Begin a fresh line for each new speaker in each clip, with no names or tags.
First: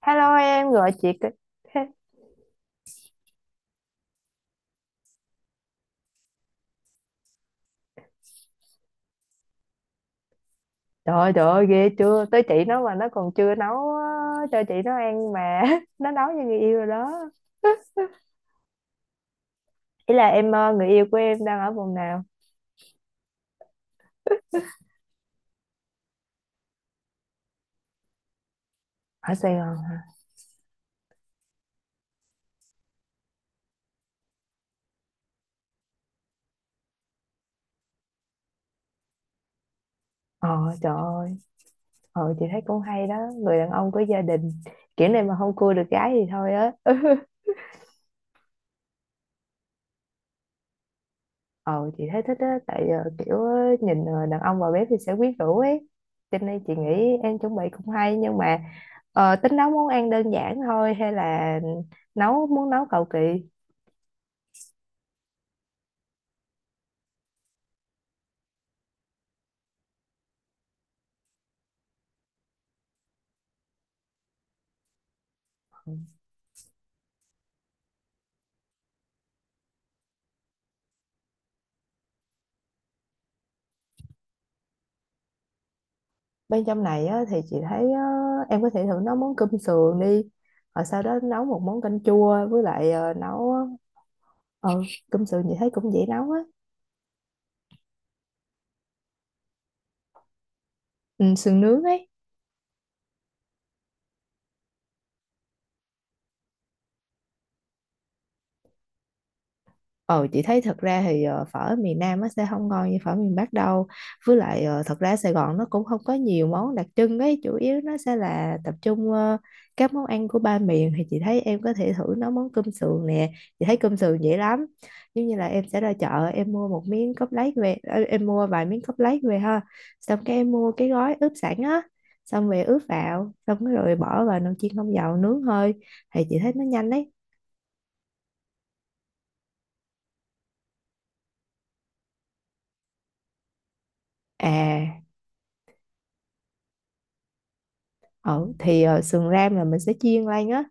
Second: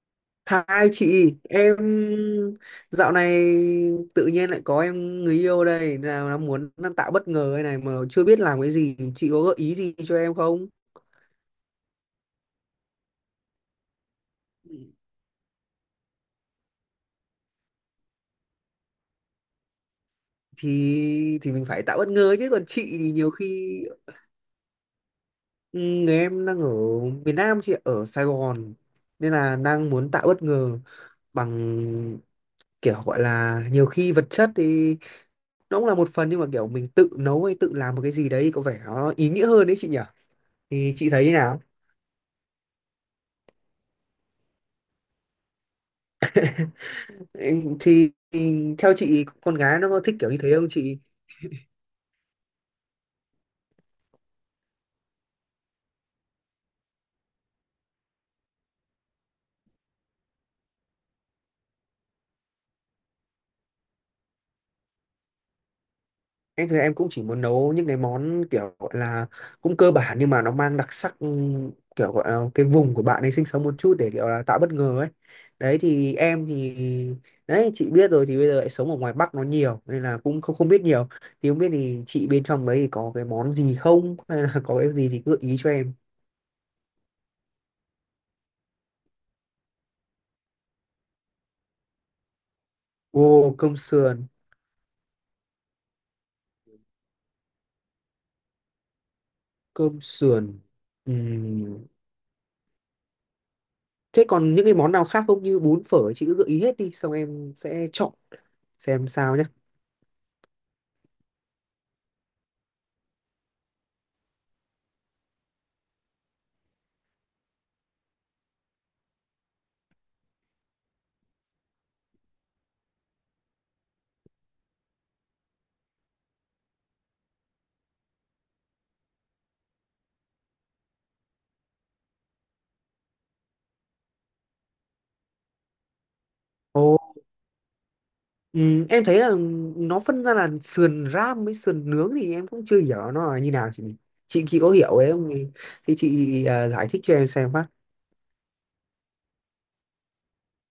Hello, em
Hai
gọi chị
chị, em
cái-
dạo này tự nhiên lại có em người yêu đây, nào nó muốn đang tạo bất ngờ đây này mà chưa biết làm cái gì, chị có gợi ý gì cho em không?
Trời ơi ghê chưa! Tới chị nó mà nó còn chưa nấu á, cho chị nó ăn mà. Nó nấu cho người yêu rồi đó. Ý là em, người yêu của
Thì
em
thì
đang
mình
ở
phải
vùng
tạo bất
nào?
ngờ chứ còn chị thì nhiều khi ừ, người em đang ở miền Nam, chị ở Sài Gòn nên
Ở Sài
là
Gòn
đang
hả?
muốn tạo bất ngờ bằng kiểu gọi là nhiều khi vật chất thì nó cũng là một phần, nhưng mà kiểu mình tự nấu hay tự làm một cái gì đấy có vẻ nó ý nghĩa hơn đấy chị nhỉ?
Ờ Trời
Thì chị thấy thế
ơi.
nào?
Chị thấy cũng hay đó. Người đàn ông có gia đình kiểu này mà không cua được gái thì thôi á.
Ê, thì theo chị con gái nó có thích kiểu như thế không chị?
Ờ chị thấy thích á, tại kiểu, nhìn, đàn ông vào bếp thì sẽ quyến rũ ấy, cho nên chị nghĩ em chuẩn bị cũng hay, nhưng mà tính nấu món ăn đơn giản thôi hay là muốn nấu cầu kỳ?
Em thì em cũng chỉ muốn nấu những cái món kiểu gọi là cũng cơ bản nhưng mà nó mang đặc sắc kiểu gọi là cái vùng của bạn ấy sinh sống một chút để kiểu là tạo bất ngờ ấy. Đấy thì em thì đấy, chị biết rồi thì bây giờ lại sống ở ngoài Bắc nó nhiều nên là cũng không không biết nhiều. Thì không biết thì chị bên trong đấy thì có cái món gì không hay là có cái gì thì cứ gợi ý cho em.
Bên trong này á, thì chị thấy á, em có thể thử nấu món cơm sườn đi, rồi sau đó nấu một món canh chua với lại ờ, nấu
Ô, cơm sườn.
ờ, Cơm sườn chị thấy cũng dễ nấu á.
Cơm sườn.
Ừ, sườn nướng
Ừm.
ấy.
Thế còn những cái món nào khác không, như bún phở chị cứ gợi ý hết đi xong em sẽ chọn xem sao nhé.
Ờ chị thấy thật ra thì phở miền Nam nó sẽ không ngon như phở miền Bắc đâu. Với lại thật ra Sài Gòn nó cũng không có nhiều món đặc trưng ấy, chủ yếu nó sẽ là tập trung các món ăn của ba miền. Thì chị thấy em có thể thử nấu món cơm sườn nè. Chị thấy cơm sườn dễ lắm. Giống như là em sẽ ra chợ em mua một miếng cốt lết về, em mua vài miếng cốt lết về ha. Xong cái em mua cái gói ướp sẵn á. Xong về ướp vào, xong rồi bỏ vào nồi chiên không dầu nướng hơi thì chị thấy nó nhanh
Ồ,
đấy.
em thấy là nó phân ra là sườn ram với sườn nướng thì em cũng chưa hiểu nó là như nào chị, chị có hiểu
À.
ấy không thì, thì chị giải thích cho em xem phát.
Ừ, thì sườn ram là mình sẽ chiên lên á.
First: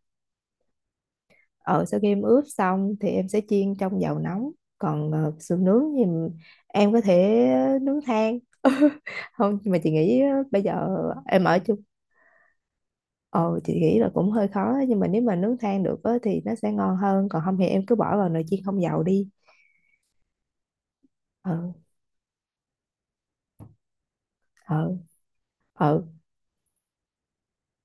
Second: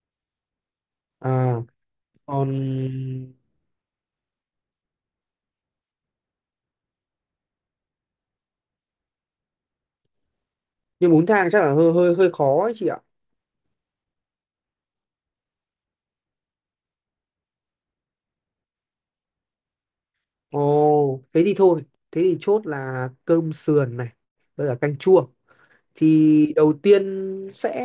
À,
Ờ Sau khi em ướp
còn
xong thì em sẽ chiên trong dầu nóng. Còn sườn nướng thì em có thể nướng than. Không, nhưng mà chị nghĩ bây giờ
nhưng bún
em
thang
ở
chắc là
chung.
hơi hơi hơi khó ấy chị ạ.
Ờ chị nghĩ là cũng hơi khó á, nhưng mà nếu mà nướng than được á, thì nó sẽ ngon hơn. Còn không thì em cứ bỏ vào nồi chiên không dầu đi.
Ồ, thế thì
Ờ.
thôi, thế thì chốt là cơm sườn này, với cả
Ờ.
canh chua.
Ờ.
Thì đầu tiên sẽ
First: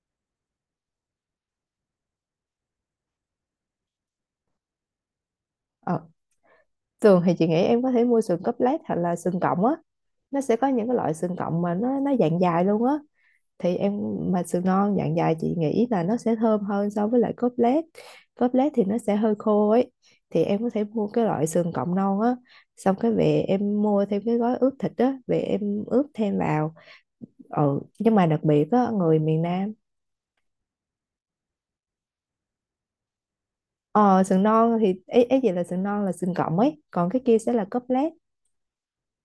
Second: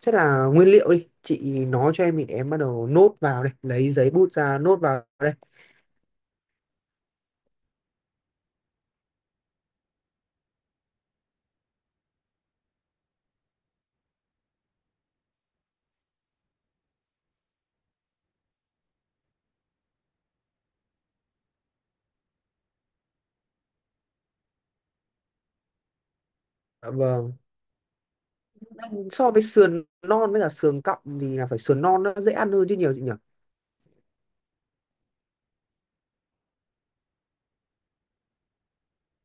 sẽ là nguyên liệu đi, chị nói cho em thì em bắt đầu nốt vào đây, lấy giấy bút ra nốt vào đây.
Ờ. Thường thì chị nghĩ em có thể mua sườn cốt lết hoặc là sườn cọng á. Nó sẽ có những cái loại sườn cọng mà nó dạng dài luôn á. Thì em, mà sườn non dạng dài chị nghĩ là nó sẽ thơm hơn so với lại cốt lết. Cốt lết thì nó sẽ hơi khô ấy. Thì em có thể mua cái loại sườn cọng non á. Xong cái về em mua thêm cái gói ướp thịt á. Về em ướp thêm vào.
Dạ vâng,
Ừ, nhưng mà đặc biệt á, người
so
miền
với
Nam.
sườn non với cả sườn cọng thì là phải sườn non nó dễ ăn hơn chứ nhiều chị nhỉ?
Ờ, sườn non thì ấy ý gì là sườn non là sườn cọng ấy. Còn cái kia sẽ là cốt lết.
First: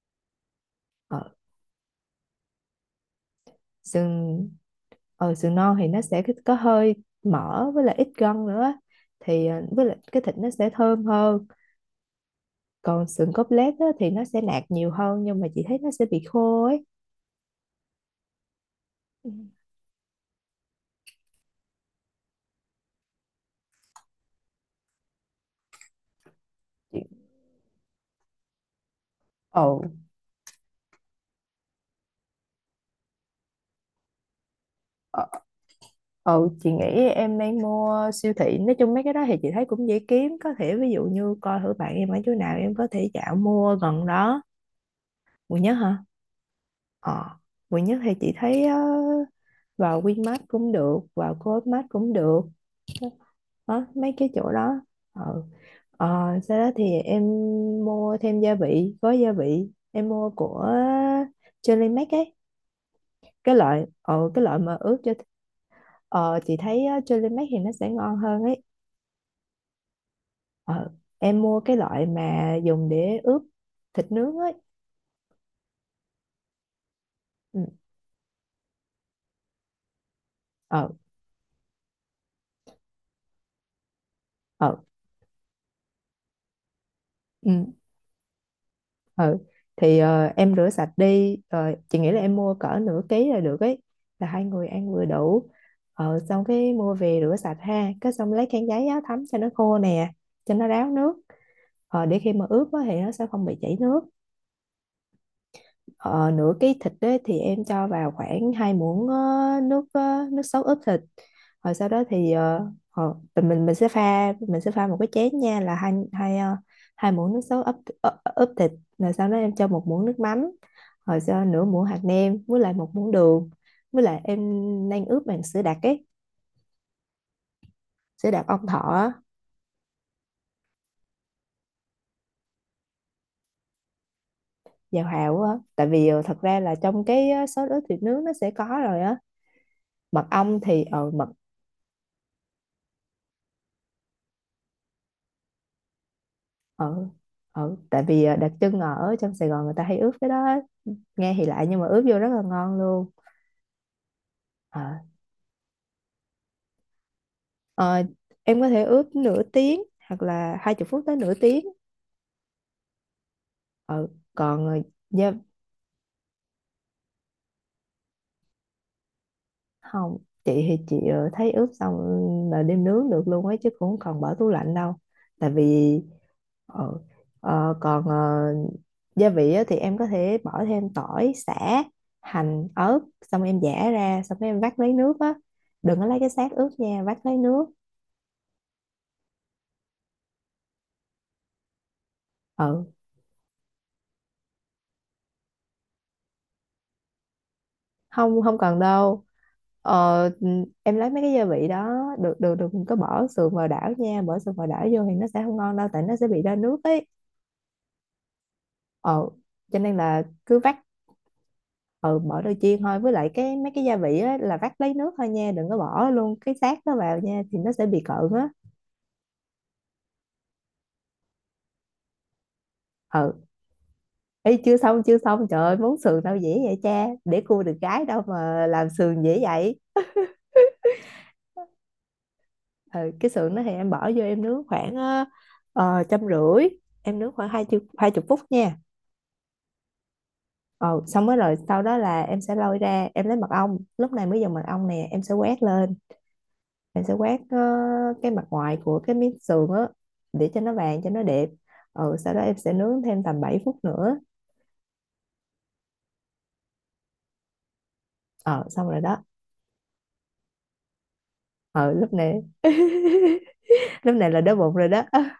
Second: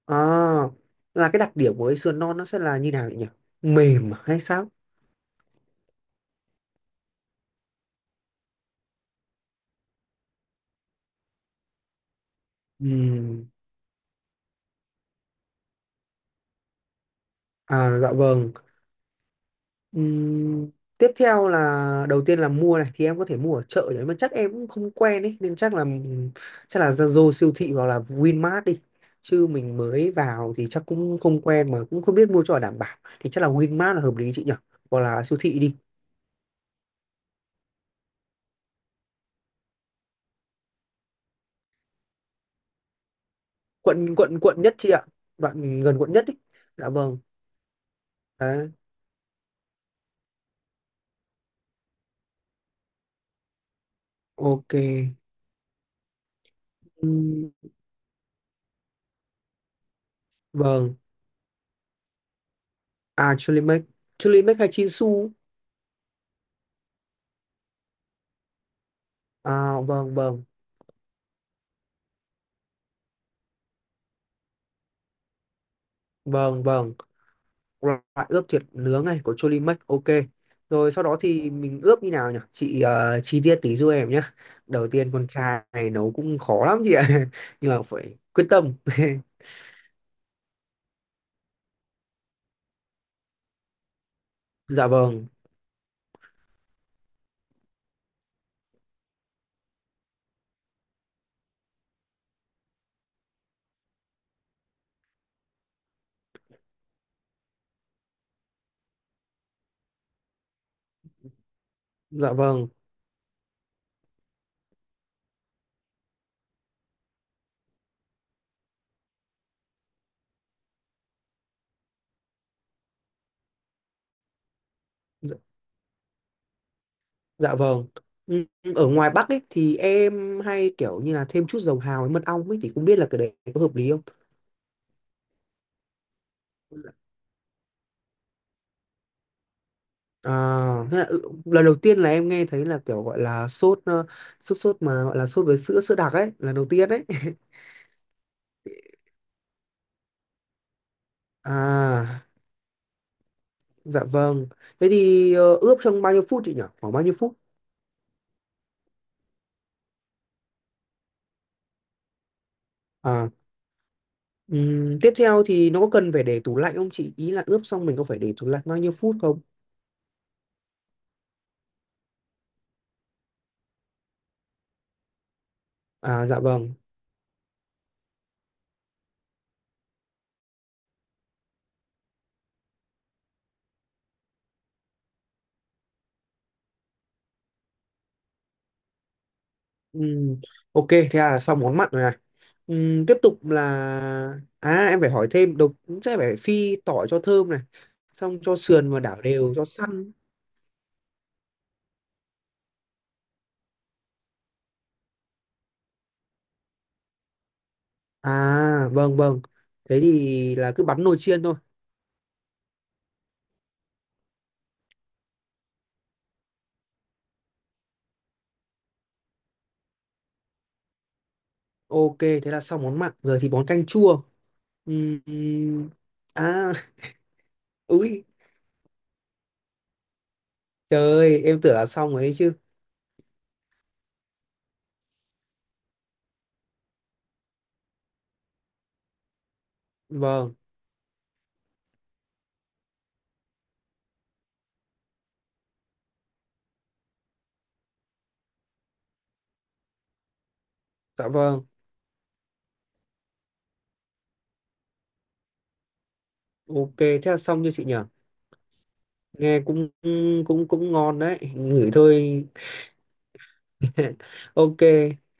À,
Ờ,
là cái đặc điểm của cái sườn non nó sẽ là như nào chị nhỉ, mềm à hay
sườn
sao?
sườn non thì nó sẽ có hơi mỡ với lại ít gân nữa á. Thì với lại cái thịt nó sẽ thơm hơn. Còn sườn
Ừm,
cốt lết á, thì nó sẽ nạc nhiều hơn, nhưng mà chị thấy nó sẽ bị khô ấy.
à dạ vâng.
Ừ.
Ừm, tiếp theo là đầu tiên là mua này thì em có thể mua ở chợ đấy mà chắc em cũng không quen ấy nên chắc là
Chị-
Zalo siêu thị hoặc là Winmart đi, chứ
Ồ.
mình mới vào thì chắc cũng không quen mà cũng không biết mua cho đảm bảo thì chắc là Winmart là hợp lý chị nhỉ, hoặc là
ờ,
siêu thị đi.
chị nghĩ em nên mua siêu thị, nói chung mấy cái đó thì chị thấy cũng dễ kiếm, có thể ví dụ như coi thử bạn em ở chỗ nào em có thể dạo mua gần
Quận quận
đó.
quận nhất chị ạ,
Quận Nhất
đoạn
hả?
gần quận nhất ý. Dạ vâng.
ờ Quận Nhất thì chị thấy,
Đấy.
vào Winmart cũng được, vào Co.opmart cũng được đó, mấy cái chỗ
Ok.
đó. Ừ. ờ, Sau đó thì em
Ừm,
mua thêm gia vị, gói gia vị em mua của
vâng.
Jelly Mac ấy.
À, Chulimek.
Cái loại
Chulimek hay
mà ướp cho.
Chinsu?
Chị thấy á, Jelly Mac thì nó sẽ ngon hơn ấy.
À, vâng vâng.
ờ, em mua cái loại mà dùng để ướp thịt nướng ấy.
Vâng vâng.
Ừ.
Loại ướp thịt nướng này của Cholimax, ok.
Ờ.
Rồi sau đó thì mình ướp như nào nhỉ chị, ờ, chi tiết tí giúp em nhé.
Ờ.
Đầu tiên con trai này nấu cũng khó lắm chị ạ nhưng
Ừ.
mà phải quyết tâm.
ừ thì em rửa sạch đi. Ờ, chị nghĩ là em mua cỡ nửa ký là được ấy, là hai người
Dạ
ăn vừa
vâng.
đủ. Xong cái mua về rửa sạch ha, cái xong lấy khăn giấy á, thấm cho nó khô nè, cho nó ráo nước. Ờ, để khi mà ướp á, thì nó sẽ không bị chảy nước. Ờ, nửa cái thịt đấy thì em cho vào khoảng 2 muỗng nước sốt ướp thịt. Rồi sau đó thì
Dạ vâng.
mình sẽ pha, một cái chén nha, là hai hai ờ, hai muỗng nước sốt ướp, ướp thịt. Rồi sau đó em cho 1 muỗng nước mắm, rồi cho nửa muỗng hạt nêm với lại 1 muỗng đường, với lại em đang ướp
Dạ,
bằng sữa đặc ấy.
dạ vâng.
Sữa
Ừ,
đặc ong thọ
ở ngoài
á.
Bắc ấy thì em hay kiểu như là thêm chút dầu hào với mật ong ấy thì không biết là cái đấy có hợp lý không?
Vào hào á, tại vì thật ra là trong cái sốt ướp thịt nướng nó sẽ có rồi á. Mật ong thì
À, thế là,
ờ
ừ,
mật
lần đầu tiên là em nghe thấy là kiểu gọi là sốt sốt sốt mà gọi là sốt với sữa sữa đặc ấy, lần đầu tiên đấy.
ừ Tại vì đặc trưng ở trong Sài Gòn người ta hay ướp cái đó á. Nghe thì lạ nhưng mà ướp vô
À.
rất là ngon luôn.
Dạ vâng.
Ờ.
Thế thì ờ, ướp trong bao nhiêu phút chị nhỉ? Khoảng bao nhiêu phút?
Ờ, em có thể ướp nửa tiếng, hoặc là 20 phút tới nửa tiếng.
À,
Ừ. Còn
tiếp
dạ,
theo thì nó có cần phải để tủ lạnh không chị? Ý là ướp xong mình có phải để tủ lạnh bao nhiêu phút không?
không. Chị thấy ướp xong là đem nướng được luôn ấy, chứ cũng không cần bỏ tủ lạnh đâu, tại vì.
À, dạ vâng.
Ừ. Ờ, còn gia vị á, thì em có thể bỏ thêm tỏi, sả, hành, ớt, xong em giã ra, xong cái em vắt lấy nước á, đừng có lấy cái xác ướp nha, vắt lấy nước.
Ừm, ok, thế là xong món mặn rồi này.
Ừ,
Tiếp tục là... À, em phải hỏi thêm. Đầu cũng sẽ phải phi tỏi cho thơm này. Xong
không
cho
không cần
sườn và đảo
đâu.
đều, cho săn.
ờ, em lấy mấy cái gia vị đó. Được được, đừng có bỏ sườn vào đảo nha, bỏ sườn vào đảo vô thì nó sẽ không ngon đâu, tại nó sẽ bị ra nước ấy.
À, vâng,
ờ
vâng.
cho nên
Thế
là
thì
cứ
là
vắt.
cứ bắn nồi chiên thôi.
Ừ, bỏ đôi chiên thôi, với lại cái mấy cái gia vị á là vắt lấy nước thôi nha, đừng có bỏ luôn cái xác đó vào nha, thì nó sẽ bị cợn á.
Ok, thế là xong món mặn.
Ừ.
Giờ thì món canh chua.
Ấy, chưa xong chưa
Ừm,
xong, trời ơi
ừm.
món sườn đâu dễ
À,
vậy cha, để cua được gái đâu
úi,
mà làm sườn dễ vậy.
trời ơi, em tưởng là xong rồi ấy chứ.
Ừ, cái sườn đó thì em bỏ vô em nướng khoảng 150, em nướng khoảng 20 phút nha.
Vâng,
Ừ, xong mới rồi sau đó là em sẽ lôi ra, em lấy mật ong, lúc này mới dùng mật ong nè, em sẽ quét lên, em sẽ quét cái mặt ngoài của cái miếng sườn á, để cho nó vàng, cho nó
dạ
đẹp.
vâng.
Ừ, sau đó em sẽ nướng thêm tầm 7 phút nữa.
Ok, thế là xong như chị nhở?
Ờ Xong rồi đó.
Nghe cũng cũng cũng ngon đấy, ngửi
Ờ Lúc này.
thôi.
Lúc này là đói bụng
Ok.
rồi đó.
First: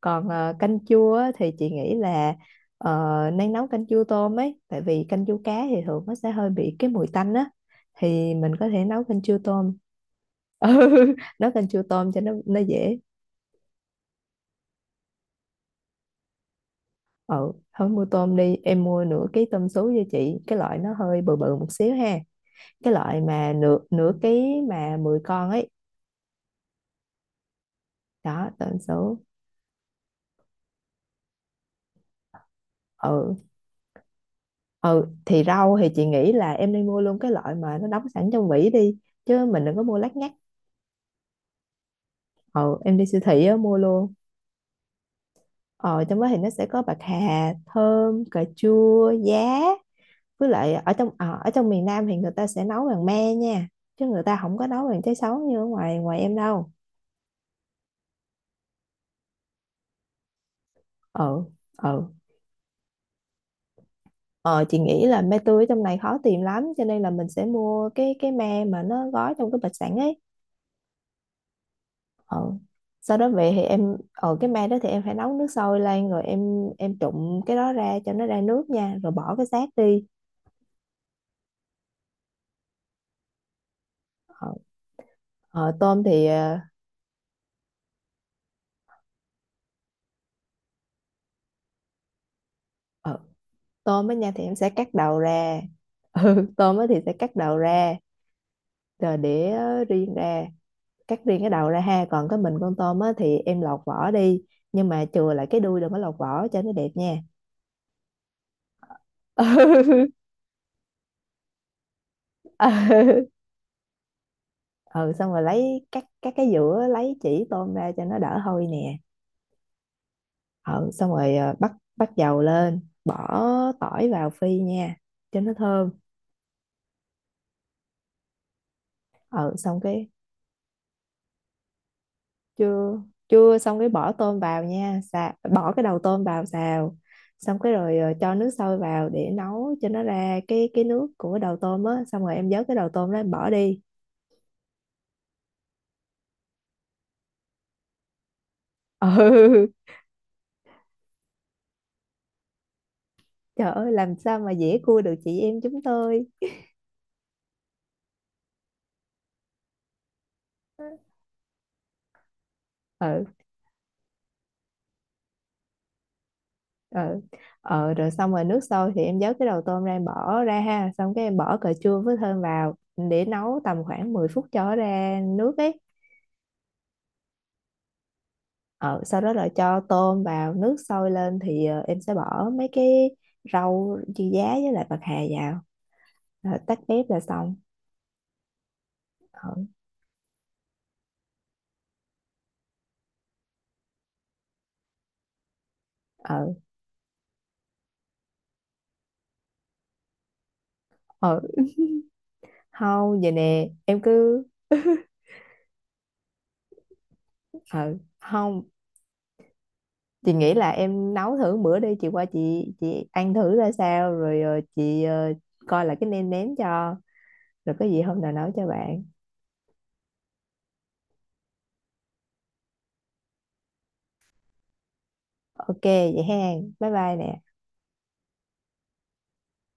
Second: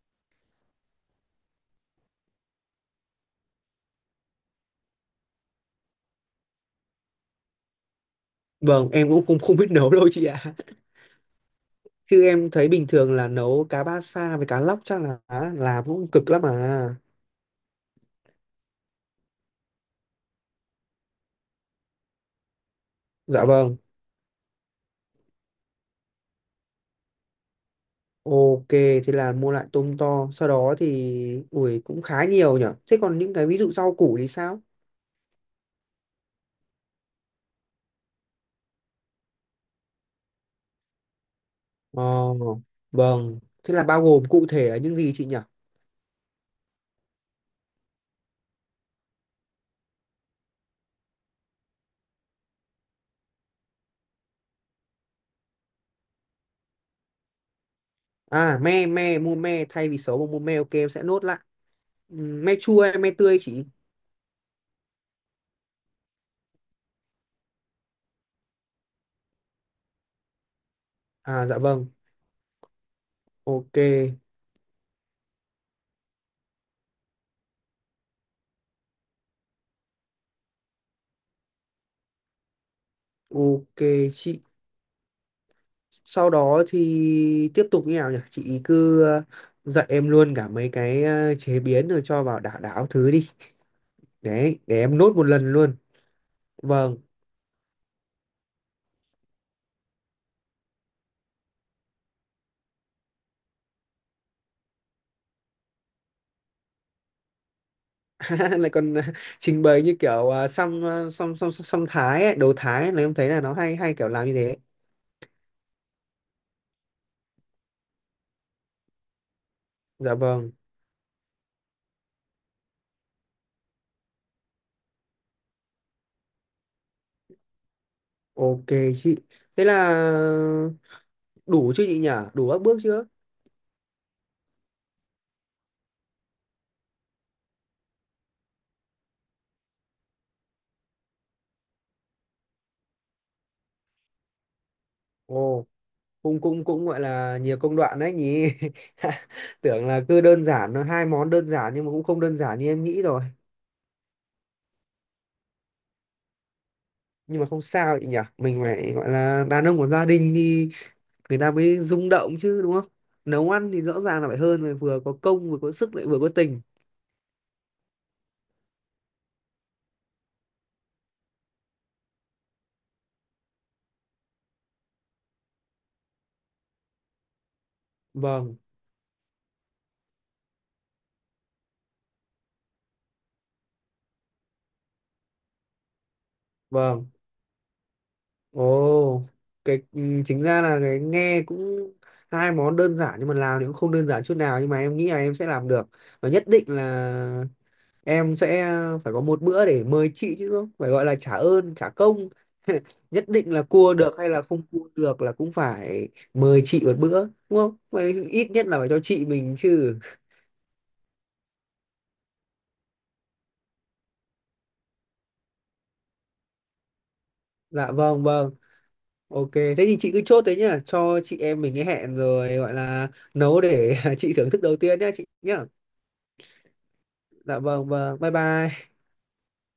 Còn canh chua á, thì chị nghĩ là nên nấu canh chua tôm ấy, tại vì canh chua cá thì thường nó sẽ hơi bị cái mùi tanh á. Thì mình có thể
Vâng,
nấu
em
canh
cũng
chua
không không biết
tôm.
nấu đâu chị ạ.
Ừ, nấu canh chua tôm cho
Chứ
nó
em
nó
thấy bình
dễ.
thường là nấu cá ba sa với cá lóc chắc là làm cũng cực lắm à.
Ừ, thôi mua tôm đi, em mua nửa ký tôm sú cho chị, cái loại nó hơi bự bự một xíu ha. Cái loại
Dạ
mà
vâng.
nửa nửa ký mà 10 con ấy. Đó,
Ok,
tôm
thế
sú.
là mua lại tôm to, sau đó thì ui cũng khá nhiều nhở. Thế còn những
Ừ.
cái ví dụ rau củ thì sao?
Ừ, thì rau thì chị nghĩ là em nên mua luôn cái loại mà nó đóng sẵn trong vỉ đi, chứ mình đừng có mua lát nhác.
Ờ,
Ờ, em đi siêu
vâng,
thị á,
thế
mua
là bao
luôn.
gồm cụ thể là những gì chị nhỉ?
Ờ, trong đó thì nó sẽ có bạc hà, thơm, cà chua, giá. Với lại ở trong miền Nam thì người ta sẽ nấu bằng me nha. Chứ người ta không có nấu bằng trái sấu như ở ngoài ngoài em đâu.
À, me, me, mua me, thay vì xấu mà mua me, ok, em sẽ nốt lại.
Ờ. Ờ.
Me chua hay me tươi chị?
Ờ, chị nghĩ là me tươi ở trong này khó tìm lắm, cho nên là mình sẽ mua cái me mà nó gói trong cái bịch sẵn ấy.
À, dạ vâng,
Ờ. Sau đó về thì
ok,
em ở cái me đó thì em phải nấu nước sôi lên, rồi em trụng cái đó ra cho nó ra nước nha, rồi bỏ cái xác đi.
ok chị.
ờ, Tôm thì
Sau đó thì tiếp tục như nào nhỉ? Chị cứ ờ, dạy em luôn cả mấy cái ờ, chế biến rồi cho vào đảo đảo thứ
Ờ,
đi.
tôm á nha, thì em
Đấy,
sẽ
để
cắt
em nốt
đầu
một lần
ra.
luôn.
Ừ, tôm á thì
Vâng.
sẽ cắt đầu ra, rồi để riêng ra, cắt riêng cái đầu ra ha, còn cái mình con tôm á thì em lọc vỏ đi, nhưng mà chừa lại cái đuôi, đừng có lọc vỏ cho nó đẹp nha.
Lại còn ờ, trình bày như
Ừ.
kiểu xăm, xăm Thái ấy, đồ Thái ấy, là em
Ừ.
thấy là nó hay hay kiểu làm như thế.
Ừ, xong rồi lấy, cắt cắt cái giữa lấy chỉ tôm ra cho nó đỡ hôi nè.
Dạ vâng,
Ừ, xong rồi bắt bắt dầu lên, bỏ tỏi vào phi nha cho nó thơm.
ok chị.
Ừ,
Thế
xong
là
cái.
đủ chứ chị nhỉ, đủ các bước
Chưa
chưa?
chưa, xong cái bỏ tôm vào nha, xà, bỏ cái đầu tôm vào xào, xong cái rồi cho nước sôi vào để nấu cho nó ra cái nước của đầu tôm á, xong rồi em vớt cái đầu tôm đó em bỏ đi.
Ồ, cũng cũng cũng gọi là nhiều công đoạn đấy nhỉ.
Ừ.
Tưởng là cứ đơn giản nó hai món đơn giản nhưng mà cũng không đơn giản như em nghĩ rồi.
Trời ơi, làm sao mà dễ cua được chị em chúng tôi.
Nhưng mà không sao chị nhỉ, mình phải gọi là đàn ông của gia đình thì người ta mới rung động chứ đúng không?
Ừ.
Nấu ăn thì rõ ràng là phải hơn rồi, vừa có công vừa có sức lại vừa có tình.
Ừ. Rồi xong rồi nước sôi thì em vớt cái đầu tôm ra em bỏ ra ha, xong cái em bỏ cà chua với thơm vào, để nấu tầm khoảng 10 phút cho nó ra nước ấy.
Vâng
Ờ, sau đó là cho tôm vào, nước sôi lên thì em sẽ bỏ mấy cái rau dưa giá với lại bạc hà vào. Rồi tắt bếp
vâng.
là xong.
Ồ,
Ờ.
cái ừ, chính ra là cái nghe cũng hai món đơn giản nhưng mà làm thì cũng không đơn giản chút nào, nhưng mà em nghĩ là em sẽ làm được. Và nhất
Ờ.
định là em sẽ phải có một bữa để mời chị chứ không phải gọi là trả
Ờ,
ơn trả công.
không,
Nhất
vậy
định là
nè
cua
em
được hay là
cứ.
không cua được là cũng phải mời chị một bữa, đúng không?
ờ
Vậy ít
Không,
nhất là phải cho chị mình chứ.
chị nghĩ là em nấu thử bữa đi, chị qua, chị ăn thử ra sao, rồi chị coi là cái nêm nếm cho, rồi có
Dạ
gì hôm
vâng
nào nấu
vâng.
cho bạn.
Ok, thế thì chị cứ chốt đấy nhá, cho chị em mình cái hẹn rồi gọi là nấu để chị thưởng thức đầu tiên nhá chị nhá.
OK vậy hen, bye bye nè.
Dạ vâng vâng, bye bye.